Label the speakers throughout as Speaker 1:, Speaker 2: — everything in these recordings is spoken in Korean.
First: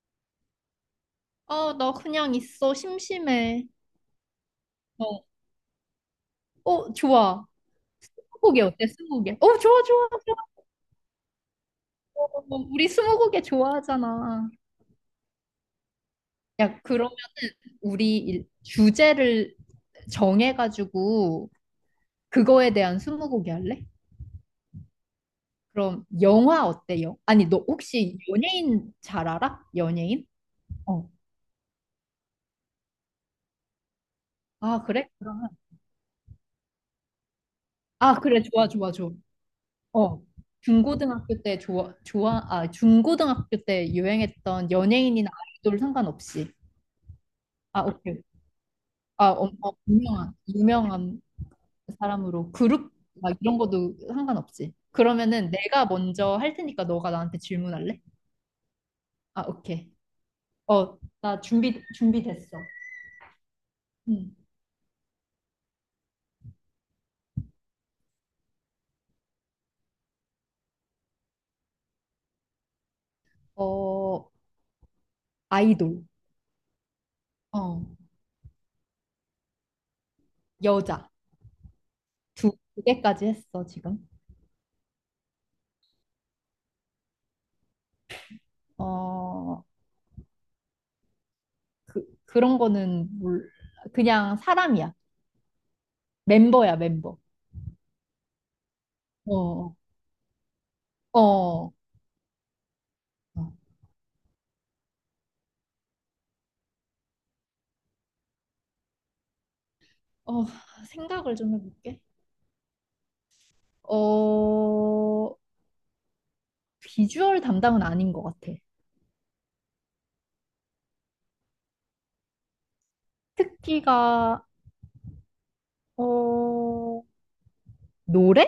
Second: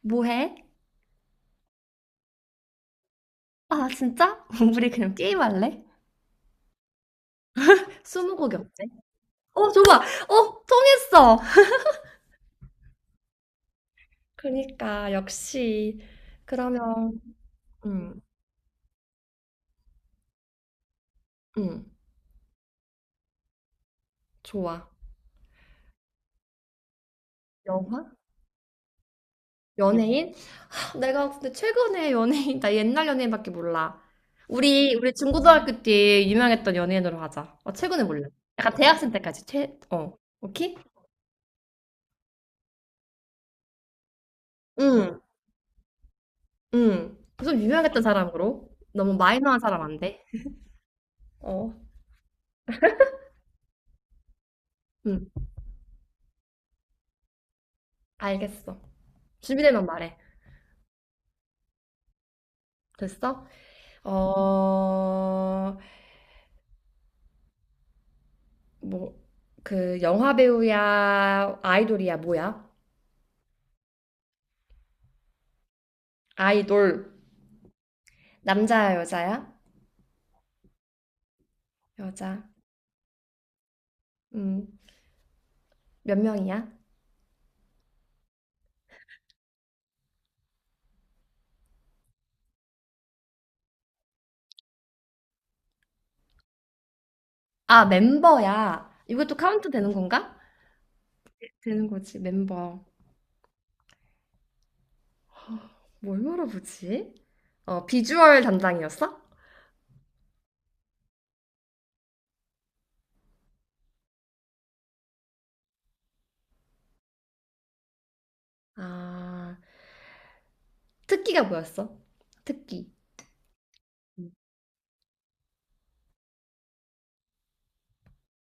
Speaker 1: 뭐 해?
Speaker 2: 아, 나 그냥 있어. 심심해.
Speaker 1: 아, 진짜? 우리 그냥
Speaker 2: 어,
Speaker 1: 게임할래?
Speaker 2: 어, 좋아.
Speaker 1: 스무고개
Speaker 2: 스무고개
Speaker 1: 어때?
Speaker 2: 어때? 스무고개. 어,
Speaker 1: 어,
Speaker 2: 좋아,
Speaker 1: 좋아!
Speaker 2: 좋아, 좋아.
Speaker 1: 어, 통했어!
Speaker 2: 어, 우리 스무고개 좋아하잖아.
Speaker 1: 그러니까, 역시.
Speaker 2: 야, 그러면은
Speaker 1: 그러면,
Speaker 2: 우리
Speaker 1: 음,
Speaker 2: 주제를 정해가지고
Speaker 1: 음,
Speaker 2: 그거에 대한 스무고개 할래?
Speaker 1: 좋아.
Speaker 2: 그럼 영화 어때? 요 아니, 너
Speaker 1: 영화?
Speaker 2: 혹시 연예인 잘 알아? 연예인?
Speaker 1: 연예인?
Speaker 2: 어.
Speaker 1: 내가 근데 최근에 연예인, 나 옛날 연예인밖에 몰라.
Speaker 2: 아,
Speaker 1: 우리,
Speaker 2: 그래?
Speaker 1: 우리
Speaker 2: 그러면.
Speaker 1: 중고등학교 때 유명했던 연예인으로 하자. 어, 최근에
Speaker 2: 아,
Speaker 1: 몰라.
Speaker 2: 그래. 좋아,
Speaker 1: 약간
Speaker 2: 좋아, 좋아.
Speaker 1: 대학생 때까지 최,
Speaker 2: 어,
Speaker 1: 오케이?
Speaker 2: 중고등학교 때 좋아, 좋아, 아, 중고등학교 때 유행했던
Speaker 1: 응,
Speaker 2: 연예인이나 아이돌 상관없이.
Speaker 1: 응. 좀
Speaker 2: 아,
Speaker 1: 유명했던
Speaker 2: 오케이.
Speaker 1: 사람으로. 너무
Speaker 2: 아, 어,
Speaker 1: 마이너한
Speaker 2: 어,
Speaker 1: 사람 안 돼.
Speaker 2: 유명한
Speaker 1: 어,
Speaker 2: 사람으로. 그룹, 막 이런 것도 상관없지.
Speaker 1: 응,
Speaker 2: 그러면은 내가 먼저 할 테니까 너가 나한테 질문할래?
Speaker 1: 알겠어.
Speaker 2: 아,
Speaker 1: 준비되면
Speaker 2: 오케이.
Speaker 1: 말해.
Speaker 2: 어, 나 준비됐어.
Speaker 1: 됐어?
Speaker 2: 응.
Speaker 1: 어, 뭐, 영화 배우야, 아이돌이야, 뭐야?
Speaker 2: 어, 아이돌.
Speaker 1: 아이돌.
Speaker 2: 어,
Speaker 1: 남자야, 여자야?
Speaker 2: 여자.
Speaker 1: 여자.
Speaker 2: 두 개까지 했어, 지금.
Speaker 1: 음, 몇 명이야?
Speaker 2: 어, 그런 거는 몰라. 그냥 사람이야. 멤버야, 멤버.
Speaker 1: 아, 멤버야. 이것도 카운트
Speaker 2: 어,
Speaker 1: 되는 건가?
Speaker 2: 어, 어,
Speaker 1: 되는 거지, 멤버. 뭘 물어보지? 어, 비주얼 담당이었어?
Speaker 2: 어, 생각을 좀 해볼게. 어, 비주얼 담당은 아닌 것 같아.
Speaker 1: 아, 특기가 뭐였어? 특기. 음.
Speaker 2: 특기가, 어, 노래?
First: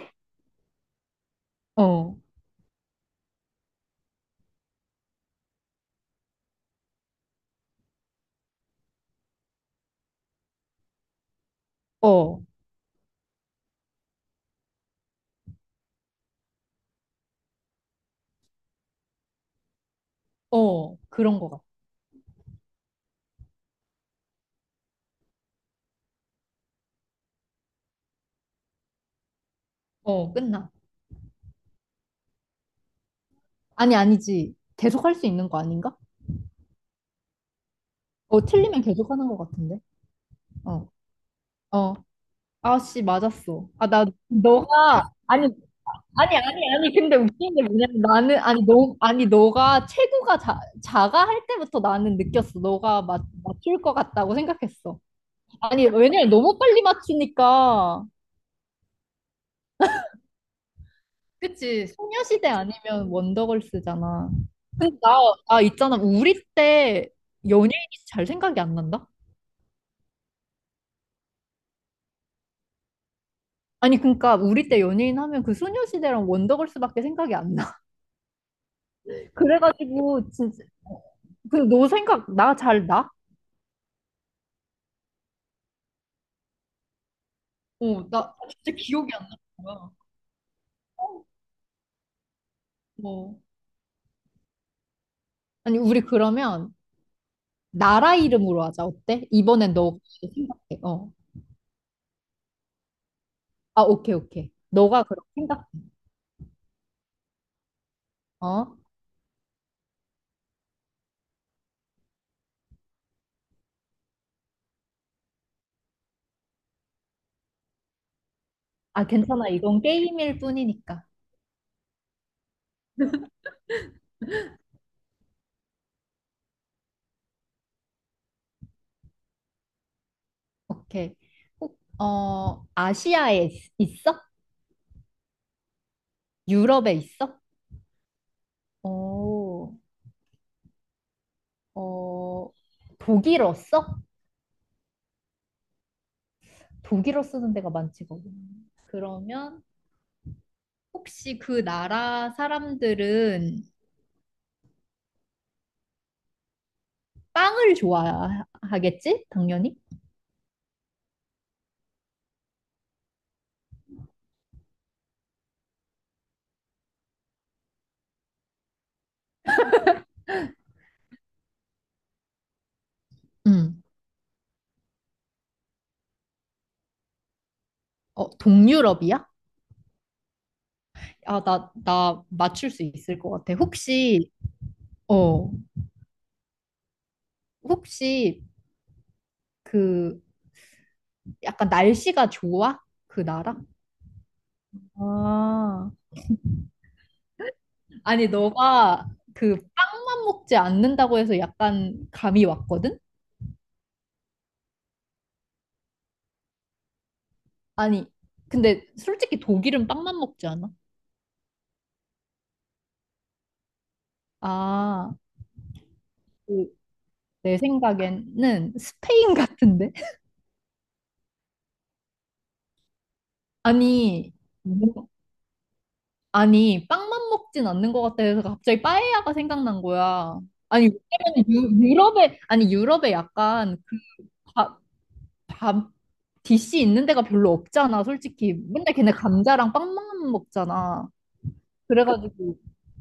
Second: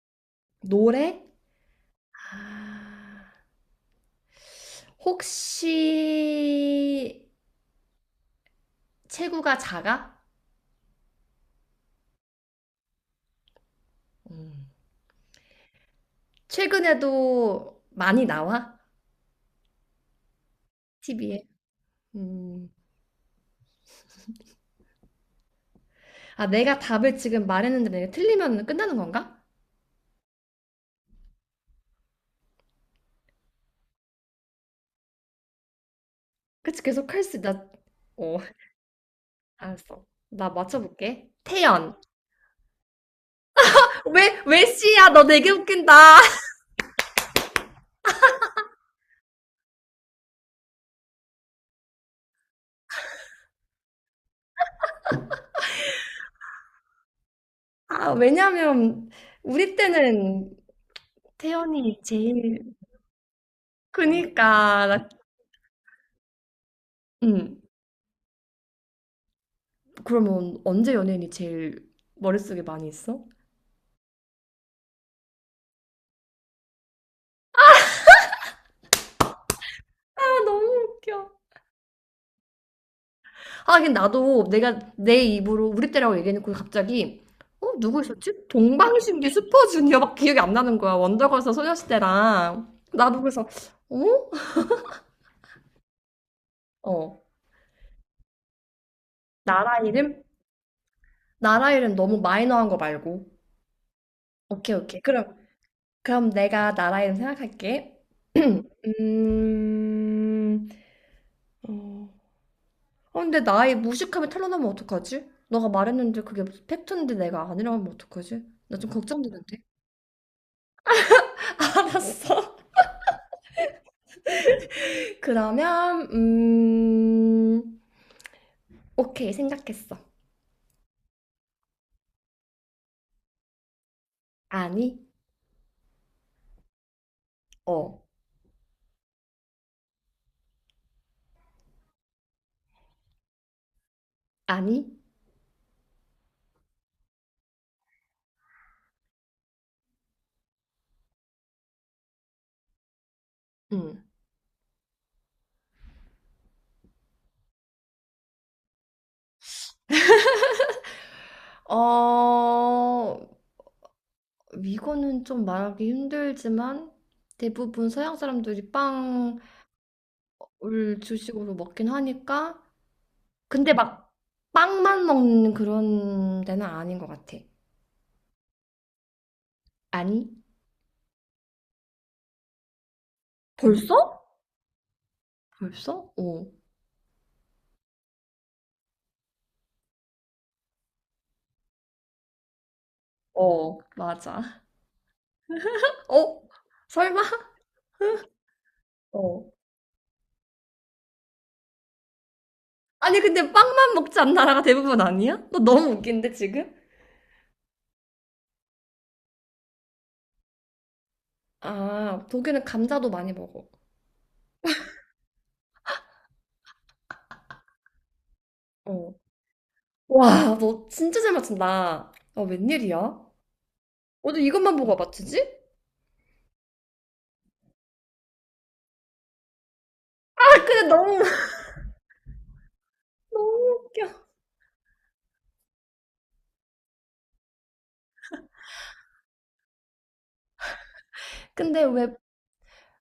Speaker 1: 노래?
Speaker 2: 어,
Speaker 1: 아, 혹시 체구가 작아?
Speaker 2: 어,
Speaker 1: 음. 최근에도 많이 나와?
Speaker 2: 어, 그런
Speaker 1: TV에?
Speaker 2: 것 같아.
Speaker 1: 음. 아, 내가 답을 지금 말했는데 내가 틀리면 끝나는 건가?
Speaker 2: 어, 끝나. 아니, 아니지. 계속 할 수 있는 거 아닌가?
Speaker 1: 그치, 계속 할 수, 나, 어,
Speaker 2: 어, 틀리면 계속 하는 것 같은데.
Speaker 1: 알았어. 나
Speaker 2: 어,
Speaker 1: 맞춰볼게.
Speaker 2: 어.
Speaker 1: 태연.
Speaker 2: 아씨, 맞았어. 아, 나,
Speaker 1: 왜, 왜 씨야?
Speaker 2: 너가,
Speaker 1: 너
Speaker 2: 아니,
Speaker 1: 되게 웃긴다.
Speaker 2: 아니, 아니, 아니, 근데 웃긴 게 뭐냐면 나는, 아니, 너, 아니, 너가 체구가 작아 할 때부터 나는 느꼈어. 너가 맞출 것 같다고 생각했어. 아니, 왜냐면 너무 빨리 맞추니까.
Speaker 1: 아, 왜냐면, 우리 때는
Speaker 2: 그치,
Speaker 1: 태연이
Speaker 2: 소녀시대
Speaker 1: 제일,
Speaker 2: 아니면 원더걸스잖아.
Speaker 1: 그니까,
Speaker 2: 근데
Speaker 1: 나,
Speaker 2: 나, 나 있잖아. 우리 때
Speaker 1: 음.
Speaker 2: 연예인이 잘 생각이 안 난다?
Speaker 1: 그러면 언제 연예인이 제일 머릿속에 많이 있어?
Speaker 2: 아니, 그러니까 우리 때 연예인 하면 그 소녀시대랑 원더걸스밖에 생각이 안 나. 그래가지고,
Speaker 1: 아, 너무
Speaker 2: 진짜. 어.
Speaker 1: 웃겨.
Speaker 2: 근데 너 생각, 나 잘 나?
Speaker 1: 아, 근데 나도 내가 내 입으로 우리 때라고 얘기해놓고 갑자기 어, 누구
Speaker 2: 어,
Speaker 1: 있었지?
Speaker 2: 나 진짜 기억이 안
Speaker 1: 동방신기
Speaker 2: 나는 거야.
Speaker 1: 슈퍼주니어밖에 기억이 안 나는 거야. 원더걸스 소녀시대랑. 나도
Speaker 2: 어.
Speaker 1: 그래서 어?
Speaker 2: 아니, 우리 그러면
Speaker 1: 어.
Speaker 2: 나라 이름으로 하자. 어때? 이번엔
Speaker 1: 나라
Speaker 2: 너가
Speaker 1: 이름?
Speaker 2: 생각해. 어.
Speaker 1: 나라 이름 너무 마이너한 거 말고.
Speaker 2: 아, 오케이, 오케이.
Speaker 1: 오케이, 오케이.
Speaker 2: 너가 그렇게
Speaker 1: 그럼
Speaker 2: 생각해.
Speaker 1: 그럼 내가 나라 이름 생각할게.
Speaker 2: 어?
Speaker 1: 음. 어. 어, 근데 나의 무식함이 탄로나면 어떡하지? 너가 말했는데 그게 팩트인데 내가 아니라면 어떡하지? 나 좀
Speaker 2: 아, 괜찮아.
Speaker 1: 걱정되는데.
Speaker 2: 이건 게임일 뿐이니까.
Speaker 1: 알았어. 그러면 오케이 생각했어.
Speaker 2: 오케이. 아시아에 있어?
Speaker 1: 아니.
Speaker 2: 유럽에 있어?
Speaker 1: 어.
Speaker 2: 어, 어, 독일어 써?
Speaker 1: 아니.
Speaker 2: 독일어 쓰는 데가 많지 거기 그러면 혹시 그 나라 사람들은
Speaker 1: 음.
Speaker 2: 빵을 좋아하겠지? 당연히?
Speaker 1: 어. 이거는 좀 말하기 힘들지만 대부분 서양 사람들이 빵을 주식으로 먹긴 하니까 근데
Speaker 2: 응.
Speaker 1: 막 빵만 먹는 그런 데는 아닌 것 같아.
Speaker 2: 어, 동유럽이야?
Speaker 1: 아니.
Speaker 2: 아, 나 맞출 수 있을 것 같아.
Speaker 1: 벌써?
Speaker 2: 혹시, 어,
Speaker 1: 벌써? 어.
Speaker 2: 혹시 그 약간 날씨가 좋아? 그 나라?
Speaker 1: 어, 맞아.
Speaker 2: 아,
Speaker 1: 어? 설마?
Speaker 2: 아니, 너가
Speaker 1: 어.
Speaker 2: 그 빵만 먹지 않는다고 해서 약간 감이 왔거든?
Speaker 1: 아니 근데 빵만 먹지 않는 나라가 대부분 아니야? 너 너무 웃긴데 지금?
Speaker 2: 아니, 근데 솔직히 독일은 빵만 먹지 않아?
Speaker 1: 아, 독일은 감자도 많이 먹어.
Speaker 2: 아, 그, 내 생각에는
Speaker 1: 어.
Speaker 2: 스페인 같은데?
Speaker 1: 와, 너 진짜 잘 맞춘다. 어, 웬일이야?
Speaker 2: 아니,
Speaker 1: 어제 이것만 보고
Speaker 2: 뭐
Speaker 1: 맞추지?
Speaker 2: 아니, 빵만 먹진 않는 것 같다 해서 갑자기 빠에야가 생각난 거야.
Speaker 1: 아, 근데
Speaker 2: 아니, 왜냐면
Speaker 1: 너무
Speaker 2: 유럽에, 아니, 유럽에
Speaker 1: 너무
Speaker 2: 약간 그
Speaker 1: 웃겨.
Speaker 2: 밥, 밥, 디시 있는 데가 별로 없잖아, 솔직히. 맨날 걔네 감자랑 빵만 먹잖아.
Speaker 1: 근데 왜.
Speaker 2: 그래가지고,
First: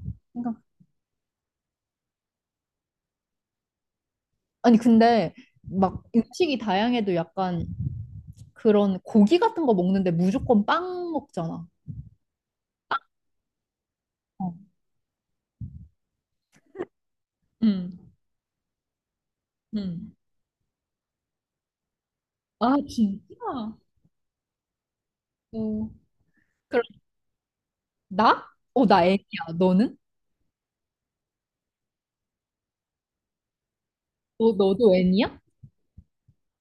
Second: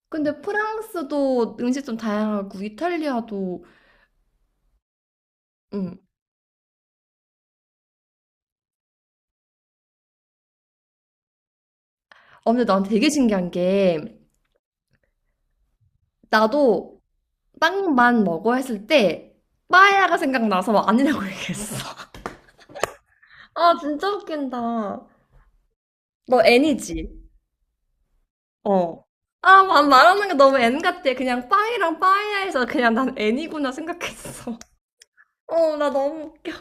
Speaker 1: 근데
Speaker 2: 생각,
Speaker 1: 프랑스도 음식 좀 다양하고 이탈리아도.
Speaker 2: 아니, 근데
Speaker 1: 음.
Speaker 2: 막 음식이 다양해도 약간 그런 고기 같은 거 먹는데 무조건 빵 먹잖아.
Speaker 1: 어, 근데 난 되게 신기한 게
Speaker 2: 어.
Speaker 1: 나도
Speaker 2: 응,
Speaker 1: 빵만 먹어 했을 때
Speaker 2: 응.
Speaker 1: 빠에야가 생각나서 아니라고 얘기했어.
Speaker 2: 아, 진짜?
Speaker 1: 아, 진짜 웃긴다.
Speaker 2: 어.
Speaker 1: 너
Speaker 2: 그럼,
Speaker 1: 애니지?
Speaker 2: 나? 어,
Speaker 1: 어.
Speaker 2: 나 애기야.
Speaker 1: 아, 마-
Speaker 2: 너는?
Speaker 1: 말하는 게 너무 N 같아. 그냥 빵이랑 빵이야에서 그냥 난 N이구나 생각했어.
Speaker 2: 너도 N이야?
Speaker 1: 어, 나 너무 웃겨.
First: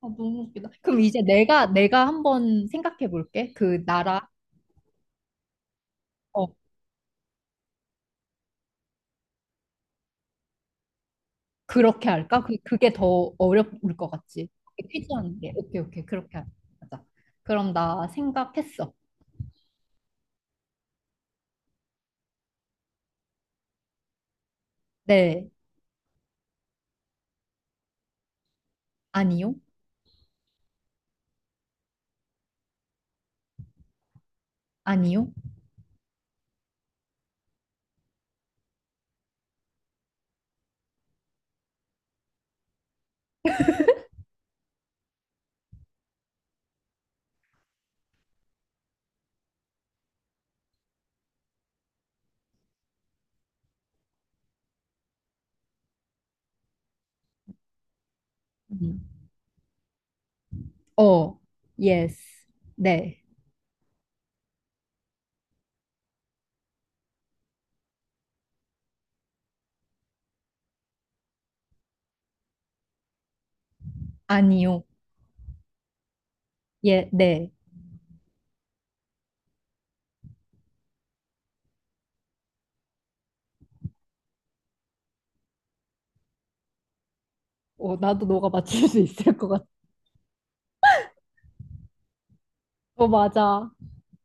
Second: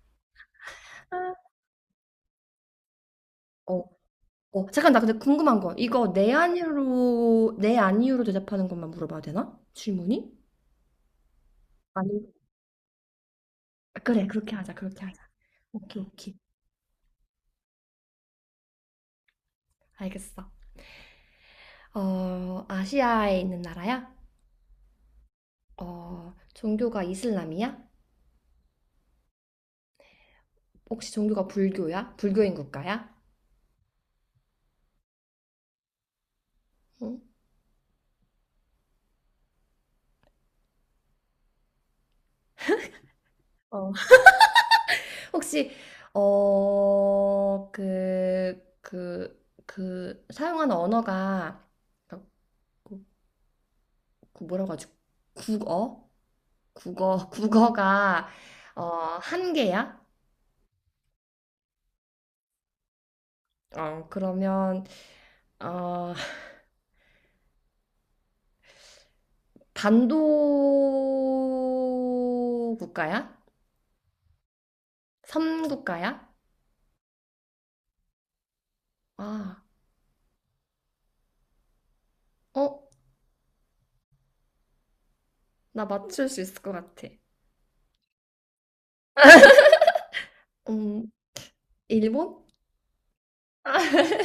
Speaker 2: 아, 너무 웃기다. 그럼 이제 내가 한번 생각해 볼게.
Speaker 1: 어,
Speaker 2: 그 나라,
Speaker 1: 잠깐, 나 근데 궁금한 거. 이거 내
Speaker 2: 어,
Speaker 1: 아니요로, 내 아니요로 대답하는 것만 물어봐도 되나? 질문이?
Speaker 2: 그렇게
Speaker 1: 아니.
Speaker 2: 할까? 그게 더 어려울
Speaker 1: 아,
Speaker 2: 것
Speaker 1: 그래,
Speaker 2: 같지.
Speaker 1: 그렇게
Speaker 2: 퀴즈
Speaker 1: 하자.
Speaker 2: 하는 게. 오케이,
Speaker 1: 오케이,
Speaker 2: 오케이.
Speaker 1: 오케이.
Speaker 2: 그렇게 하자. 그럼 나 생각했어.
Speaker 1: 알겠어. 어, 아시아에 있는 나라야?
Speaker 2: 네.
Speaker 1: 어, 종교가 이슬람이야?
Speaker 2: 아니요.
Speaker 1: 혹시 종교가 불교야? 불교인 국가야?
Speaker 2: 아니요.
Speaker 1: 응? 혹시 어, 그 사용하는 언어가 그, 그 뭐라고 하죠? 국어? 국어, 국어가 어,
Speaker 2: 음.
Speaker 1: 한 개야?
Speaker 2: 어. 예스. 네.
Speaker 1: 어, 그러면 어, 반도 국가야?
Speaker 2: 아니요.
Speaker 1: 섬 국가야?
Speaker 2: 예, 네.
Speaker 1: 아, 어, 나 맞출 수 있을 것 같아.
Speaker 2: 어, 나도 너가 맞출 수 있을 것 같아.
Speaker 1: 음, 일본?
Speaker 2: 어, 맞아.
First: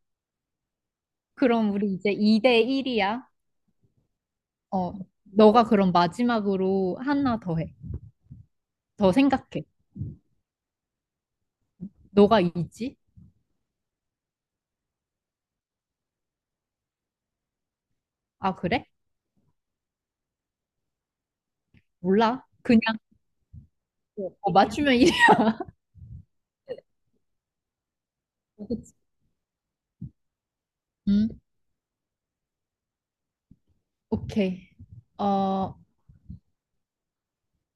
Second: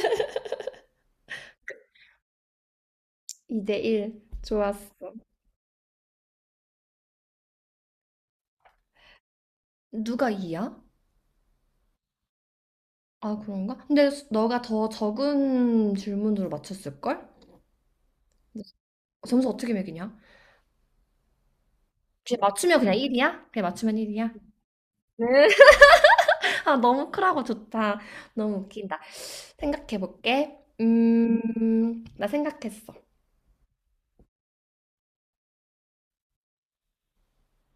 Speaker 2: 그럼 우리 이제 2대 1이야.
Speaker 1: 2대1. 좋았어.
Speaker 2: 어, 너가 그럼 마지막으로 하나 더 해. 더 생각해.
Speaker 1: 누가 이야.
Speaker 2: 너가 이지?
Speaker 1: 아, 그런가? 근데 수- 너가 더 적은 질문으로 맞췄을걸?
Speaker 2: 아,
Speaker 1: 근데
Speaker 2: 그래?
Speaker 1: 점수 어떻게 매기냐? 그냥
Speaker 2: 몰라.
Speaker 1: 맞추면 그냥
Speaker 2: 그냥
Speaker 1: 1이야? 그냥 맞추면 1이야?
Speaker 2: 어, 맞추면 이래.
Speaker 1: 네. 아, 너무 크라고 좋다. 너무 웃긴다. 생각해볼게.
Speaker 2: 음,
Speaker 1: 나 생각했어.
Speaker 2: 오케이. 어,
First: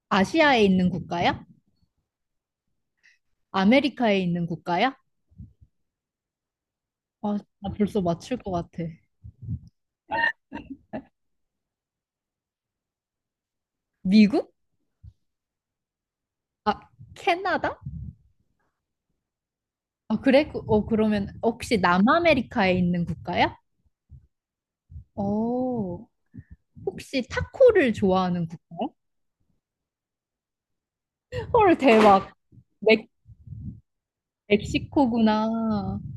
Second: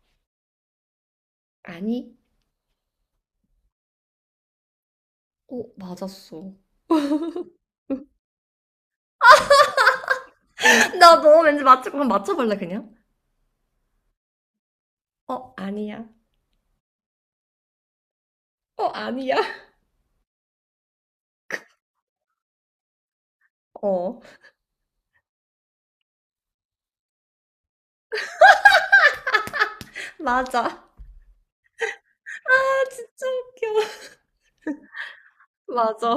Speaker 2: 아시아에 있는 국가야?
Speaker 1: 아니.
Speaker 2: 아메리카에 있는 국가야?
Speaker 1: 오, 맞았어.
Speaker 2: 아, 나 벌써 맞출 것 같아.
Speaker 1: 나 너 왠지 맞출 거면 맞춰볼래, 그냥?
Speaker 2: 미국?
Speaker 1: 어, 아니야.
Speaker 2: 아, 캐나다?
Speaker 1: 어, 아니야.
Speaker 2: 아, 그래? 그- 어, 그러면 혹시 남아메리카에 있는 국가야?
Speaker 1: 어,
Speaker 2: 어, 혹시 타코를 좋아하는 국가야?
Speaker 1: 맞아. 아,
Speaker 2: 헐, 대박. 멕,
Speaker 1: 진짜 웃겨.
Speaker 2: 멕시코구나.
Speaker 1: 맞아,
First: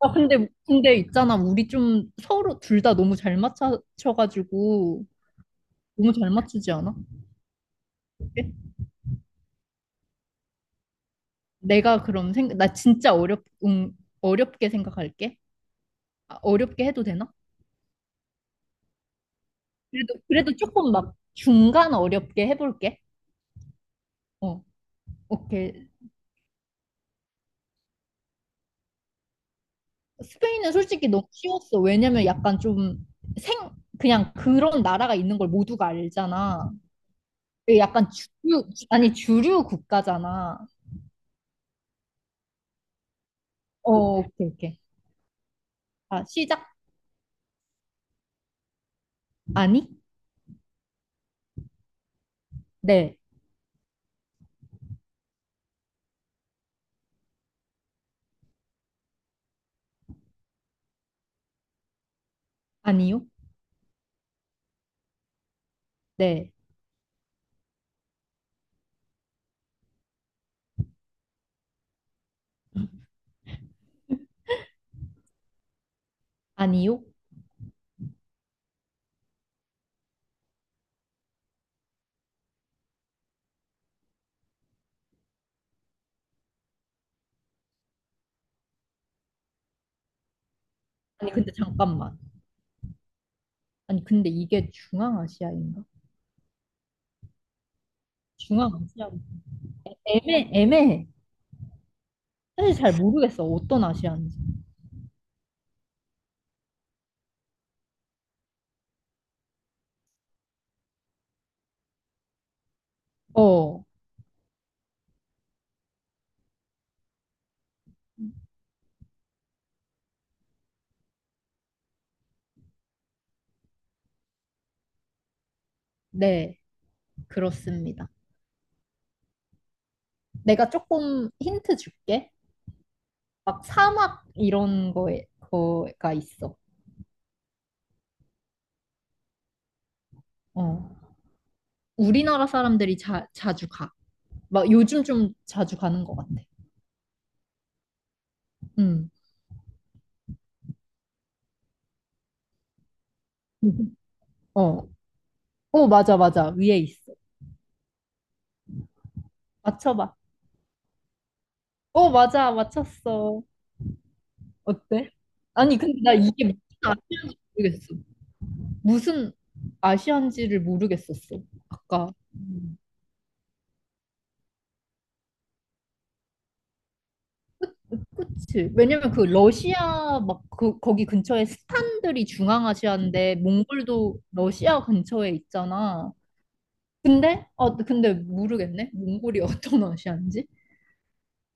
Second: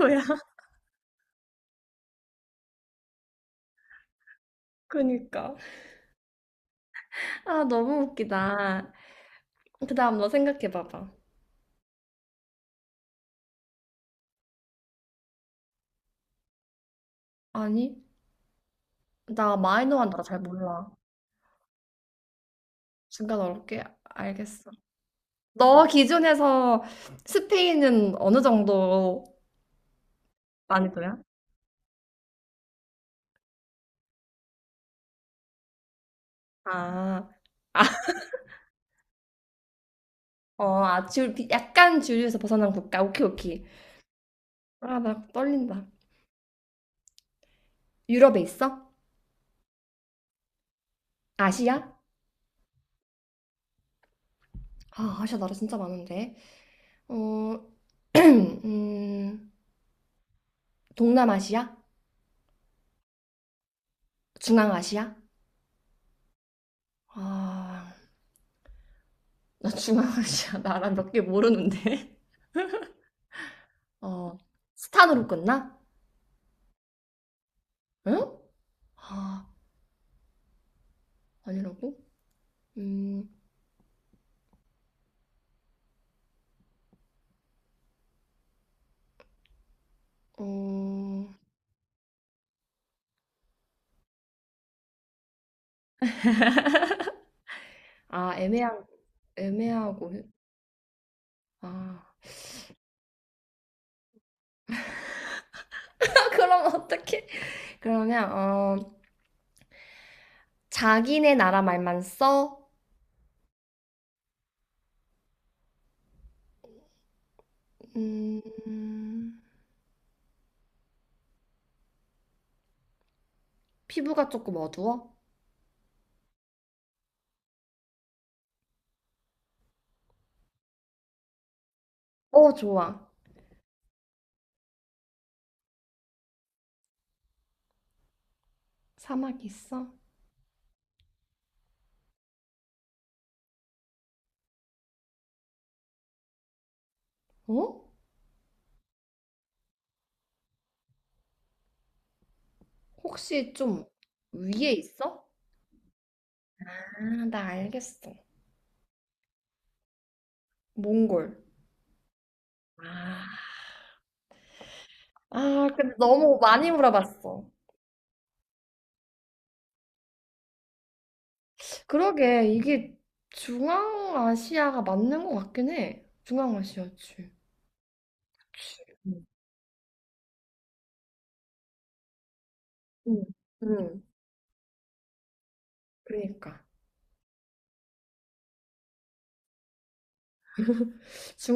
Speaker 2: 아, 근데 있잖아. 우리 좀 서로 둘 다 너무 잘 맞춰가지고,
Speaker 1: 그니까.
Speaker 2: 너무 잘 맞추지 않아?
Speaker 1: 아, 너무
Speaker 2: 어때?
Speaker 1: 웃기다. 그 다음 너 생각해봐봐.
Speaker 2: 내가 그럼 생각, 나 진짜 어렵, 응, 어렵게 생각할게. 아, 어렵게 해도 되나?
Speaker 1: 아니, 나 마이너한
Speaker 2: 그래도,
Speaker 1: 나라 잘
Speaker 2: 그래도
Speaker 1: 몰라.
Speaker 2: 조금 막 중간 어렵게 해볼게.
Speaker 1: 중간 어렵게
Speaker 2: 어,
Speaker 1: 알겠어. 너
Speaker 2: 오케이.
Speaker 1: 기준에서 스페인은 어느 정도
Speaker 2: 스페인은 솔직히
Speaker 1: 난이도야?
Speaker 2: 너무 쉬웠어. 왜냐면 약간 좀 생, 그냥 그런 나라가 있는 걸 모두가 알잖아.
Speaker 1: 아,
Speaker 2: 그
Speaker 1: 아,
Speaker 2: 약간 주류, 아니, 주류 국가잖아.
Speaker 1: 아, 줄, 비- 약간 주류에서 벗어난 국가. 오케이, 오케이.
Speaker 2: 어, 오케이, 오케이.
Speaker 1: 아, 나 떨린다.
Speaker 2: 아, 시작.
Speaker 1: 유럽에 있어?
Speaker 2: 아니?
Speaker 1: 아시아?
Speaker 2: 네.
Speaker 1: 아, 아시아 나라 진짜 많은데. 어, 음, 동남아시아?
Speaker 2: 아니요?
Speaker 1: 중앙아시아?
Speaker 2: 네.
Speaker 1: 아, 나 중앙아시아 나라 몇 개 모르는데. 어, 스탄으로 끝나?
Speaker 2: 아니요?
Speaker 1: 응? 아, 아니라고? 음, 어,
Speaker 2: 아니, 근데 잠깐만. 아니, 근데 이게 중앙아시아인가?
Speaker 1: 아, 애매한,
Speaker 2: 중앙아시아.
Speaker 1: 애매하고,
Speaker 2: 애매해.
Speaker 1: 아.
Speaker 2: 사실 잘 모르겠어. 어떤 아시아인지.
Speaker 1: 그럼 어떡해? 그러면, 어, 자기네 나라 말만 써?
Speaker 2: 어,
Speaker 1: 음, 피부가 조금 어두워?
Speaker 2: 네. 그렇습니다. 내가 조금 힌트 줄게.
Speaker 1: 어, 좋아.
Speaker 2: 막 사막 이런 거에, 거가 있어.
Speaker 1: 사막 있어?
Speaker 2: 어. 우리나라 사람들이 자주 가. 막 요즘 좀 자주 가는 것 같아.
Speaker 1: 어?
Speaker 2: 응
Speaker 1: 혹시 좀 위에
Speaker 2: 어.
Speaker 1: 있어?
Speaker 2: 어, 맞아, 맞아. 위에
Speaker 1: 아,
Speaker 2: 있어.
Speaker 1: 나 알겠어.
Speaker 2: 맞춰봐.
Speaker 1: 몽골.
Speaker 2: 어, 맞아.
Speaker 1: 아,
Speaker 2: 맞췄어. 어때?
Speaker 1: 아,
Speaker 2: 아니,
Speaker 1: 근데
Speaker 2: 근데 나
Speaker 1: 너무
Speaker 2: 이게
Speaker 1: 많이
Speaker 2: 무슨 아시안지
Speaker 1: 물어봤어.
Speaker 2: 모르겠어. 무슨 아시안지를 모르겠었어. 아까.
Speaker 1: 그러게,
Speaker 2: 음.
Speaker 1: 이게 중앙아시아가 맞는 것 같긴 해. 중앙아시아지.
Speaker 2: 그치. 왜냐면
Speaker 1: 응,
Speaker 2: 그 러시아 막 그, 거기 근처에 스탄들이
Speaker 1: 응,
Speaker 2: 중앙아시아인데
Speaker 1: 응.
Speaker 2: 몽골도 러시아 근처에 있잖아.
Speaker 1: 그러니까.
Speaker 2: 근데 어 근데 모르겠네. 몽골이 어떤 아시아인지.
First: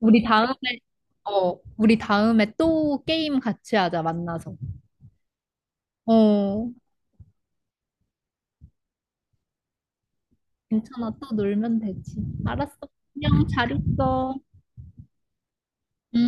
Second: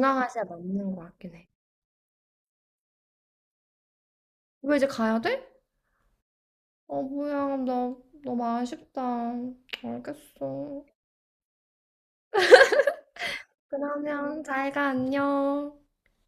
Speaker 2: 우리 다음에
Speaker 1: 맞는 것 같긴 해.
Speaker 2: 어 우리 다음에 또 게임 같이 하자 만나서.
Speaker 1: 왜 이제 가야 돼?
Speaker 2: 어
Speaker 1: 어, 뭐야, 나 너무 아쉽다. 알겠어.
Speaker 2: 괜찮아 또 놀면 되지. 알았어. 안녕 잘 있어.
Speaker 1: 그러면 잘 가, 안녕.
Speaker 2: 음.